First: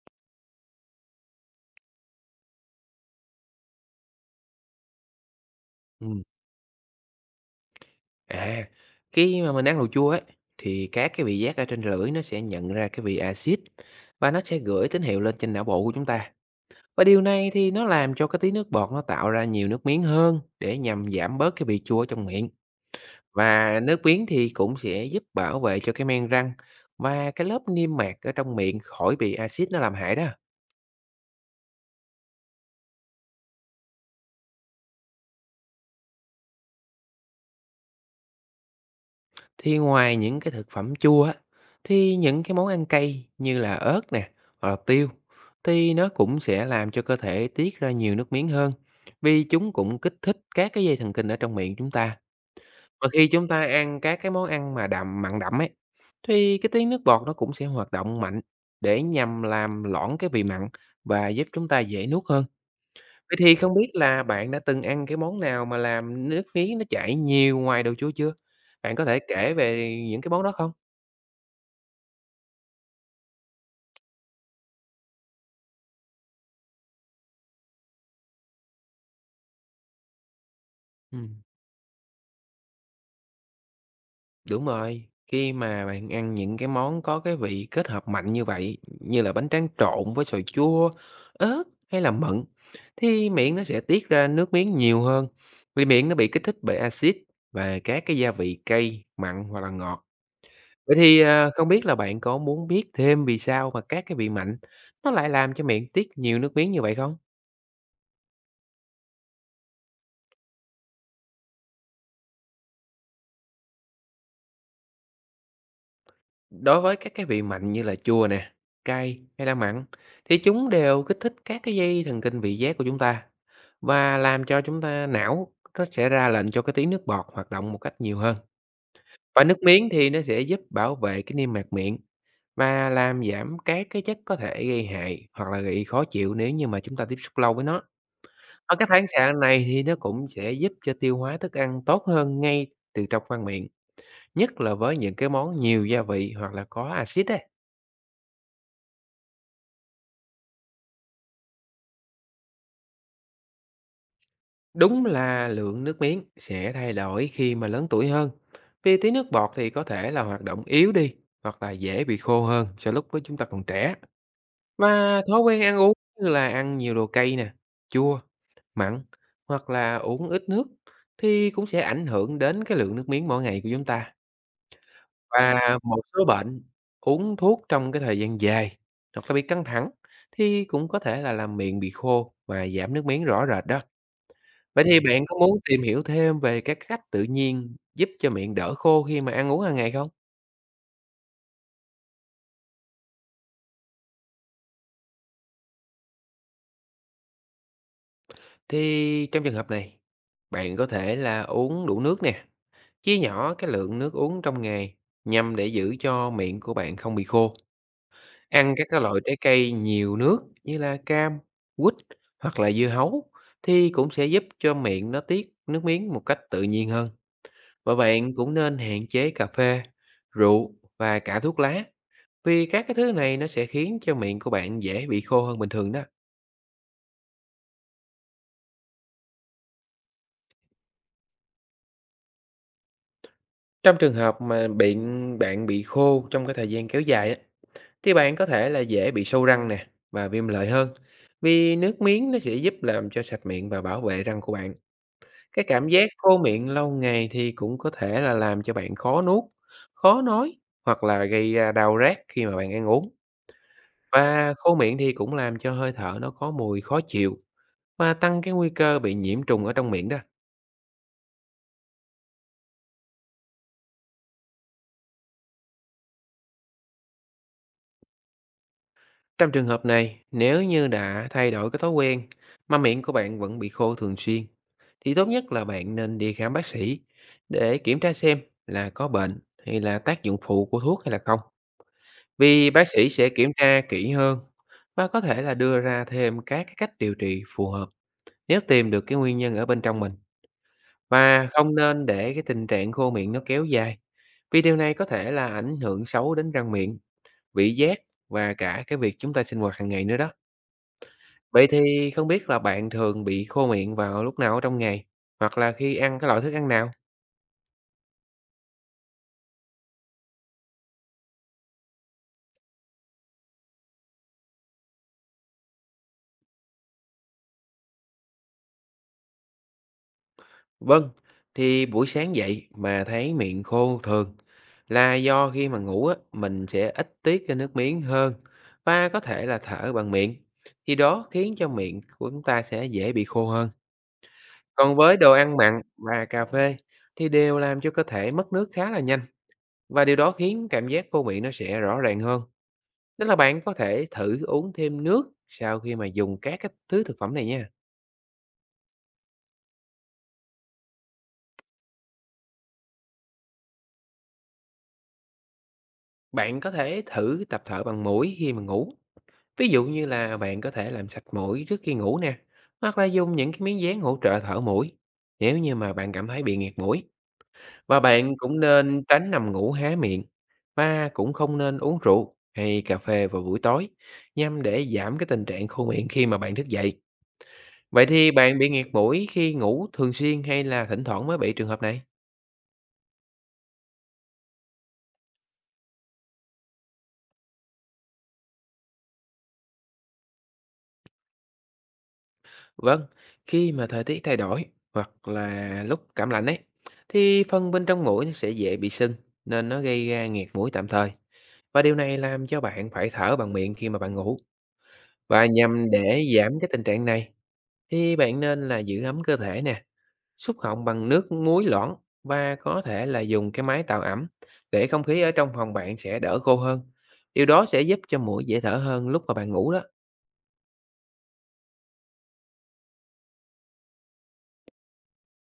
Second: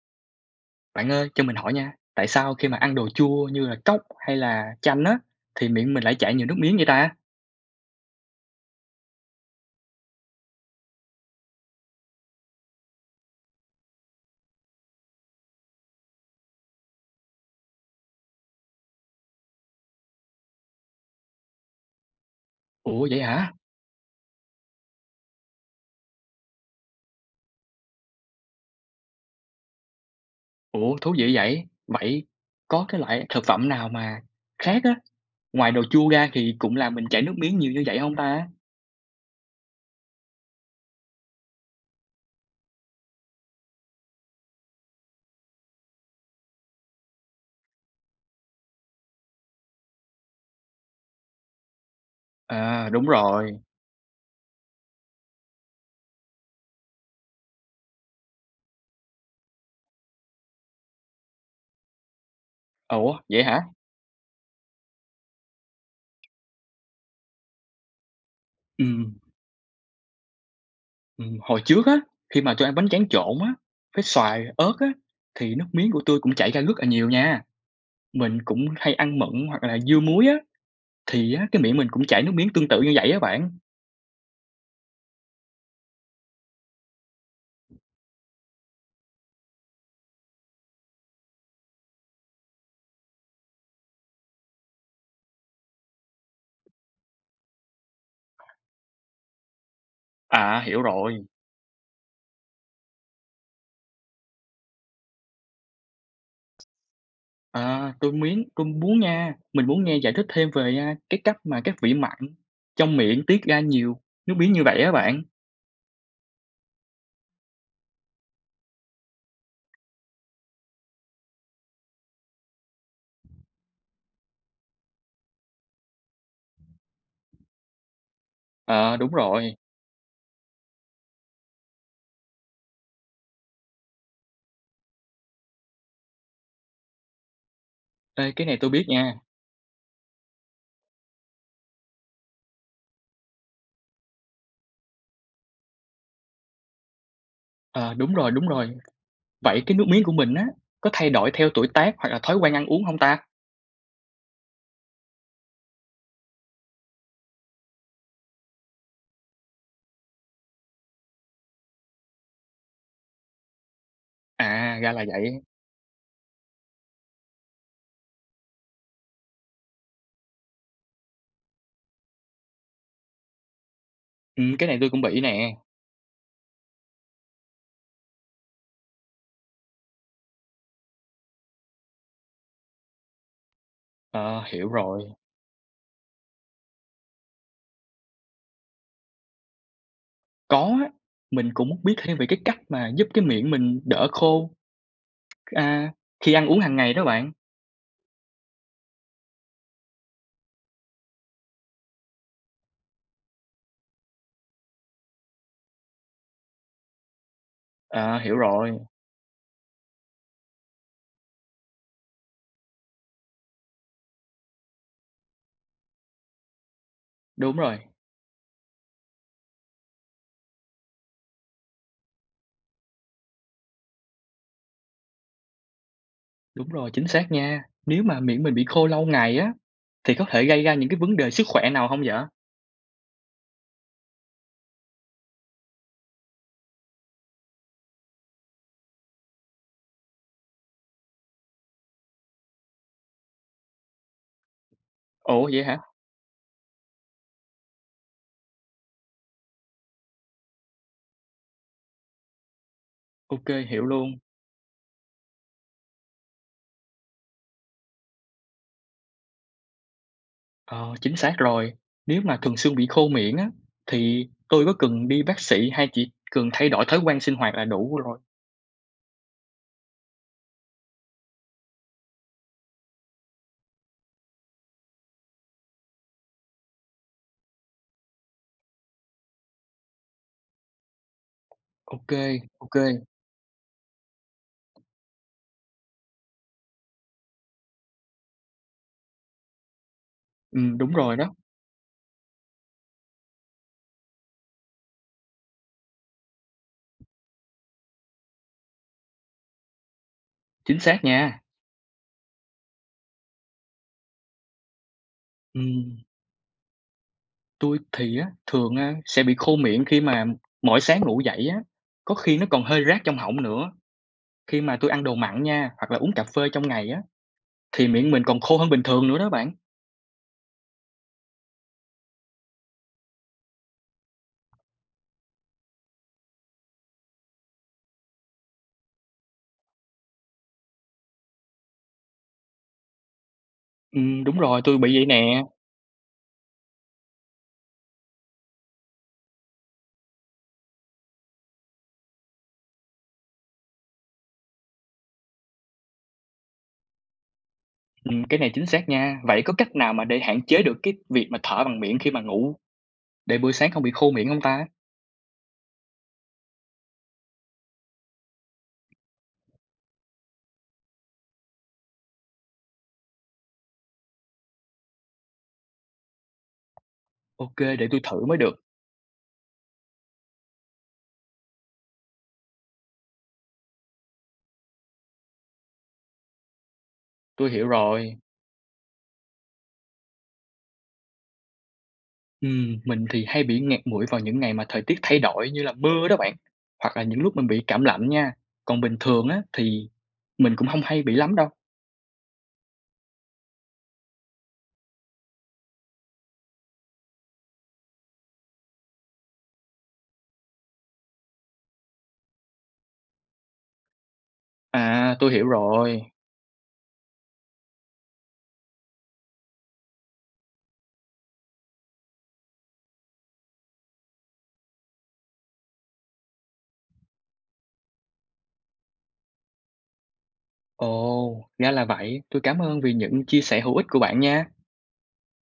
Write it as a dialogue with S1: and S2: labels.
S1: Bạn ơi, cho mình hỏi nha, tại sao khi mà ăn đồ chua như là cốc hay là chanh á, thì miệng mình lại
S2: Ừm,
S1: chảy nhiều nước miếng vậy ta?
S2: À, khi mà mình ăn đồ chua ấy, thì các cái vị giác ở trên lưỡi nó sẽ nhận ra cái vị axit và nó sẽ gửi tín hiệu lên trên não bộ của chúng ta. Và điều này thì nó làm cho cái tí nước bọt nó tạo ra nhiều nước miếng hơn để nhằm giảm bớt cái vị chua ở trong miệng.
S1: Ủa vậy hả?
S2: Và nước miếng thì cũng sẽ giúp bảo vệ cho cái men răng và cái lớp niêm mạc ở trong miệng khỏi bị axit nó làm hại đó.
S1: Ủa thú vị vậy. Vậy có cái loại thực phẩm nào mà khác á, ngoài đồ chua ra thì cũng làm mình chảy nước miếng nhiều như vậy không ta?
S2: Thì ngoài những cái thực phẩm chua á, thì những cái món ăn cay như là ớt nè, hoặc là tiêu, thì nó cũng sẽ làm cho cơ thể tiết ra nhiều nước miếng hơn, vì chúng cũng kích thích các cái dây thần kinh ở trong miệng chúng ta.
S1: À, đúng
S2: Và khi chúng
S1: rồi.
S2: ta ăn các cái món ăn mà đậm, mặn đậm ấy, thì cái tiếng nước bọt nó cũng sẽ hoạt động mạnh để nhằm làm loãng cái vị mặn và giúp chúng ta dễ nuốt hơn.
S1: Ủa
S2: Vậy
S1: vậy
S2: thì
S1: hả?
S2: không biết là bạn đã từng ăn cái món nào mà làm nước miếng nó chảy nhiều ngoài đồ chua chưa? Bạn có
S1: Ừm,
S2: thể kể về những cái món đó không?
S1: hồi trước á, khi mà tôi ăn bánh tráng trộn á, với xoài, ớt á, thì nước miếng của tôi cũng chảy ra rất là nhiều nha. Mình cũng hay ăn mận hoặc là dưa muối á, thì
S2: Ừm,
S1: á, cái miệng mình cũng chảy nước miếng tương tự như vậy á bạn.
S2: đúng rồi, khi mà bạn ăn những cái món có cái vị kết hợp mạnh như vậy, như là bánh tráng trộn với xoài chua, ớt hay là mận, thì miệng nó sẽ tiết ra nước miếng nhiều hơn, vì miệng nó bị kích thích bởi axit và các cái gia vị cay, mặn hoặc là ngọt.
S1: À, hiểu
S2: Vậy thì,
S1: rồi.
S2: không biết là bạn có muốn biết thêm vì sao mà các cái vị mặn nó lại làm cho miệng tiết nhiều nước miếng như vậy không?
S1: À, tôi muốn nha, mình muốn nghe giải thích thêm về, cái cách mà các vị mặn trong miệng tiết ra nhiều nước miếng như vậy á bạn.
S2: Đối với các cái vị mặn như là chua nè, cay hay là mặn thì chúng đều kích thích các cái dây thần kinh vị giác của chúng ta và làm cho chúng ta não nó sẽ ra lệnh cho cái tiếng nước bọt hoạt động một cách nhiều hơn.
S1: Ờ, đúng
S2: Và
S1: rồi.
S2: nước miếng thì nó sẽ giúp bảo vệ cái niêm mạc miệng và làm giảm các cái chất có thể gây hại hoặc là gây khó chịu nếu như mà chúng ta tiếp xúc lâu với nó.
S1: Ê, cái này tôi
S2: Ờ,
S1: biết
S2: cái phản
S1: nha.
S2: xạ này thì nó cũng sẽ giúp cho tiêu hóa thức ăn tốt hơn ngay từ trong khoang miệng, nhất là với những cái món nhiều gia vị hoặc là có axit ấy.
S1: Ờ, đúng rồi, đúng rồi. Vậy cái nước miếng của mình á, có thay đổi theo tuổi tác hoặc là thói quen ăn uống không ta?
S2: Đúng là lượng nước miếng sẽ thay đổi khi mà lớn tuổi hơn, vì tí nước bọt thì có thể là hoạt động yếu đi hoặc là dễ bị khô hơn so lúc với chúng ta còn trẻ.
S1: À, ra là
S2: Và thói
S1: vậy.
S2: quen ăn uống như là ăn nhiều đồ cay nè, chua, mặn hoặc là uống ít nước thì cũng sẽ ảnh hưởng đến cái lượng nước miếng mỗi ngày của chúng ta.
S1: Cái này tôi cũng bị nè.
S2: Và một số bệnh uống thuốc trong cái thời gian dài hoặc là bị căng thẳng thì cũng có thể là làm miệng bị khô và giảm nước miếng rõ rệt đó.
S1: Ờ, hiểu
S2: Vậy thì
S1: rồi.
S2: bạn có muốn tìm hiểu thêm về các cách tự nhiên giúp cho miệng đỡ khô khi mà ăn uống hàng ngày không?
S1: Có á, mình cũng muốn biết thêm về cái cách mà giúp cái miệng mình đỡ khô, a, khi ăn uống hàng ngày đó bạn.
S2: Thì trong trường hợp này, bạn có thể là uống đủ nước nè, chia nhỏ cái lượng nước uống trong ngày nhằm để giữ cho miệng của bạn không bị khô.
S1: Ờ, hiểu rồi,
S2: Ăn các cái loại trái cây nhiều nước như là cam, quýt hoặc là dưa hấu thì cũng sẽ giúp cho miệng nó tiết nước miếng một cách tự nhiên hơn.
S1: đúng rồi.
S2: Và bạn cũng nên hạn chế cà phê, rượu và cả thuốc lá vì các cái thứ này nó sẽ khiến cho miệng của bạn dễ bị khô hơn bình thường đó.
S1: Đúng rồi, chính xác nha. Nếu mà miệng mình bị khô lâu ngày á, thì có thể gây ra những cái vấn đề sức khỏe nào không vậy?
S2: Trong trường hợp mà miệng bạn bị khô trong cái thời gian kéo dài á, thì bạn có thể là dễ bị sâu răng nè và viêm lợi hơn vì nước miếng nó sẽ giúp làm cho sạch miệng và bảo vệ răng của bạn.
S1: Ồ vậy
S2: Cái
S1: hả?
S2: cảm giác khô miệng lâu ngày thì cũng có thể là làm cho bạn khó nuốt, khó nói hoặc là gây ra đau rát khi mà bạn ăn uống.
S1: OK, hiểu luôn.
S2: Và khô miệng thì cũng làm cho hơi thở nó có mùi khó chịu và tăng cái nguy cơ bị nhiễm trùng ở trong miệng đó.
S1: Ờ, chính xác rồi. Nếu mà thường xuyên bị khô miệng á, thì tôi có cần đi bác sĩ hay chỉ cần thay đổi thói quen sinh hoạt là đủ rồi?
S2: Trong trường hợp này, nếu như đã thay đổi cái thói quen mà miệng của bạn vẫn bị khô thường xuyên thì tốt nhất là bạn nên đi khám bác sĩ để kiểm tra xem là có bệnh hay là tác dụng phụ của thuốc hay là không.
S1: OK,
S2: Vì
S1: OK. Ô,
S2: bác sĩ sẽ kiểm tra kỹ hơn và có thể là đưa ra thêm các cái cách điều trị phù hợp nếu tìm được cái nguyên nhân ở bên trong mình.
S1: đúng rồi đó,
S2: Và không nên để cái tình trạng khô miệng nó kéo dài, vì điều này có thể là ảnh hưởng xấu đến răng miệng, vị giác và cả cái việc chúng ta sinh hoạt hàng ngày nữa đó.
S1: chính xác nha.
S2: Vậy thì không biết là bạn thường bị khô miệng vào lúc nào ở trong ngày, hoặc là khi
S1: Ừm,
S2: ăn cái loại thức ăn nào?
S1: tui thì á, thường, sẽ bị khô miệng khi mà mỗi sáng ngủ dậy á, có khi nó còn hơi rát trong họng nữa khi mà tôi ăn đồ mặn nha, hoặc là uống cà phê trong ngày á. Thì miệng mình còn khô hơn bình thường nữa đó bạn.
S2: Vâng, thì buổi sáng dậy mà thấy miệng khô thường là do khi mà ngủ á, mình sẽ ít tiết ra nước miếng hơn và có thể là thở bằng miệng. Thì đó khiến cho miệng của chúng ta sẽ dễ bị khô hơn.
S1: Đúng rồi, tôi
S2: Còn
S1: bị vậy
S2: với đồ
S1: nè.
S2: ăn mặn và cà phê thì đều làm cho cơ thể mất nước khá là nhanh và điều đó khiến cảm giác khô miệng nó sẽ rõ ràng hơn. Nên là bạn có thể thử uống thêm nước sau khi mà dùng các cái thứ thực phẩm này nha.
S1: Cái này chính xác nha. Vậy có cách nào mà để hạn chế được cái việc mà thở bằng miệng khi mà ngủ, để buổi sáng không bị khô miệng hông ta?
S2: Bạn có thể thử tập thở bằng mũi khi mà ngủ. Ví dụ như là bạn có thể làm sạch mũi trước khi ngủ nè, hoặc là dùng những cái miếng dán hỗ trợ thở mũi nếu như mà bạn cảm thấy bị nghẹt mũi.
S1: OK, để tôi
S2: Và
S1: thử
S2: bạn
S1: mới được.
S2: cũng nên tránh nằm ngủ há miệng và cũng không nên uống rượu hay cà phê vào buổi tối nhằm để giảm cái tình trạng khô miệng khi mà bạn thức dậy.
S1: Tôi hiểu
S2: Vậy
S1: rồi.
S2: thì bạn bị nghẹt mũi khi ngủ thường xuyên hay là thỉnh thoảng mới bị trường hợp này?
S1: Mình thì hay bị nghẹt mũi vào những ngày mà thời tiết thay đổi như là mưa đó bạn, hoặc là những lúc mình bị cảm lạnh nha. Còn bình thường á, thì mình cũng không hay bị lắm đâu.
S2: Vâng, khi mà thời tiết thay đổi hoặc là lúc cảm lạnh ấy thì phân bên trong mũi nó sẽ dễ bị sưng nên nó gây ra nghẹt mũi tạm thời. Và điều này làm cho bạn phải thở bằng miệng khi mà bạn ngủ.
S1: À, tôi
S2: Và
S1: hiểu
S2: nhằm
S1: rồi.
S2: để giảm cái tình trạng này thì bạn nên là giữ ấm cơ thể nè, súc họng bằng nước muối loãng và có thể là dùng cái máy tạo ẩm để không khí ở trong phòng bạn sẽ đỡ khô hơn. Điều đó sẽ giúp cho mũi dễ thở hơn lúc mà bạn ngủ đó.
S1: Ồ, ra là vậy. Tôi cảm ơn vì những chia sẻ hữu ích của bạn nha.